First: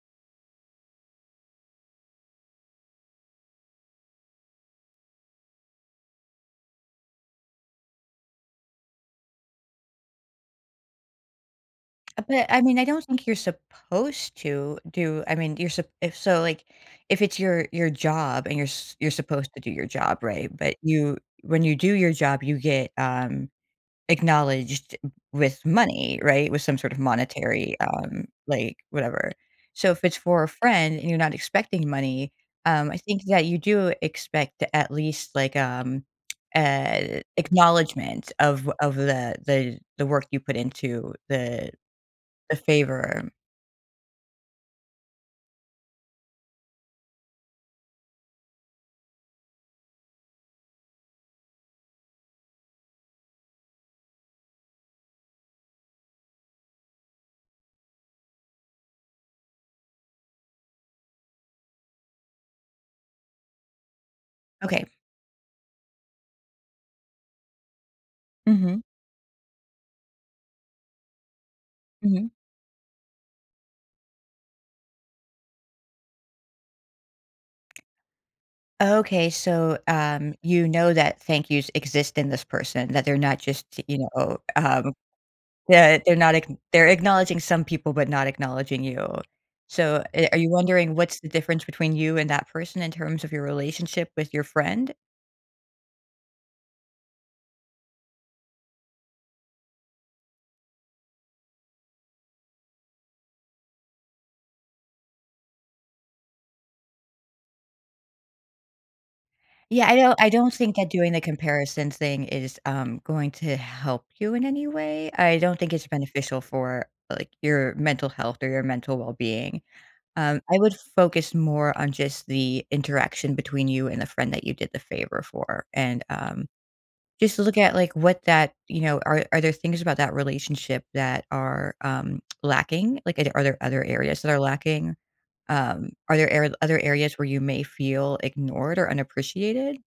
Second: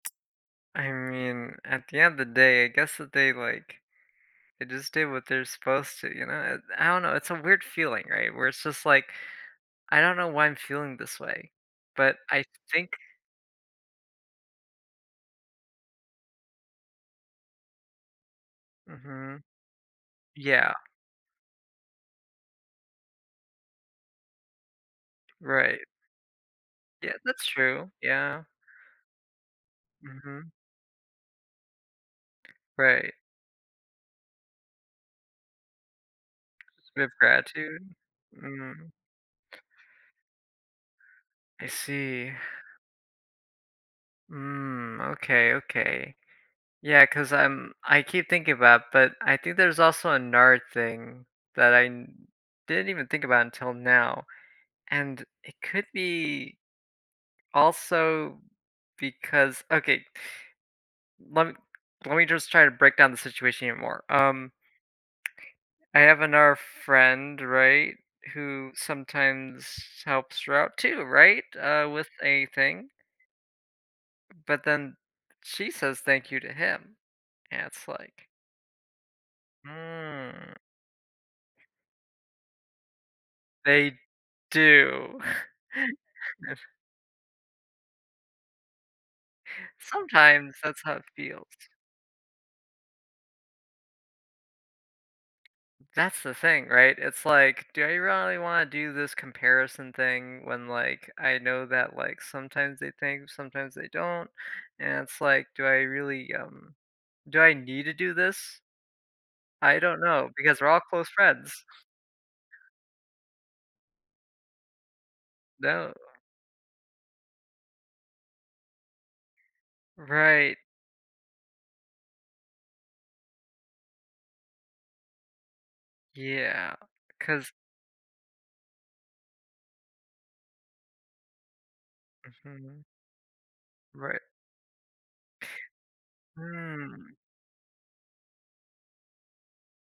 I mean, at the end of the day, I guess that they, like, they just did what they're supposed to, you know? Eh, I don't know, it's a weird feeling, right? Where it's just, like, "I don't know why I'm feeling this way, but, Uh, I but, I mean, I think" don't think you're supposed to do I mean, you're sup if so, like, if it's your your job, and you're s you're Mhm. supposed to do your job, right? Yeah. But, you when you do your job, you get, um, acknowledged with Right. money, right? With some sort of Yeah, that's monetary, true, um, yeah. like, whatever. So, if it's for a Mhm. friend and you're not expecting money, um, I Right. think that you do expect, at least, like, um, Sort of eh, uh, gratitude? acknowledgement of Mm. of the the the work you put into I the see. the favor. Mm, okay, okay, yeah, 'cause I'm I keep thinking about, but I think there's also another thing that I n didn't even think about until now, and it could be also, because okay lemm lemme just try to break down the situation here more, um Okay. I have another friend, right? Who Mhm. sometimes helps her out, too, right? Uh, with Mhm. a thing. But, then she says "Thank you" to him, and it's like Okay, so, um, Mm. you know that "thank yous" exist in this person, that they're not just, They you know, um, do. they they're not ackn If they're acknowledging some people, but not acknowledging you. So, i are you Sometimes that's wondering how it what's the feels. difference between you and that person, in terms of your relationship with your friend? That's the thing, right? It's like, do I really wanna do this comparison thing when, like, I know that, like, sometimes they thank, sometimes they don't? And, it's like, do I really, um, do I need to do this? I Yeah, I don't do I know, don't because we're think all that close doing the friends. comparison thing is, um, going to help you in any way? I don't think it's No. beneficial for, like, your mental health or your mental well-being. Um, I Right. would focus more on, just, the interaction between you and the friend that you did the favor for, and, um, Yeah, just to 'cause look at, like, what that, you know, are are there things about that relationship that are, um, Mhm. lacking? Like, is there are there other areas Right. that are lacking? Um, are there ar other Mm. areas where you may feel ignored or unappreciated?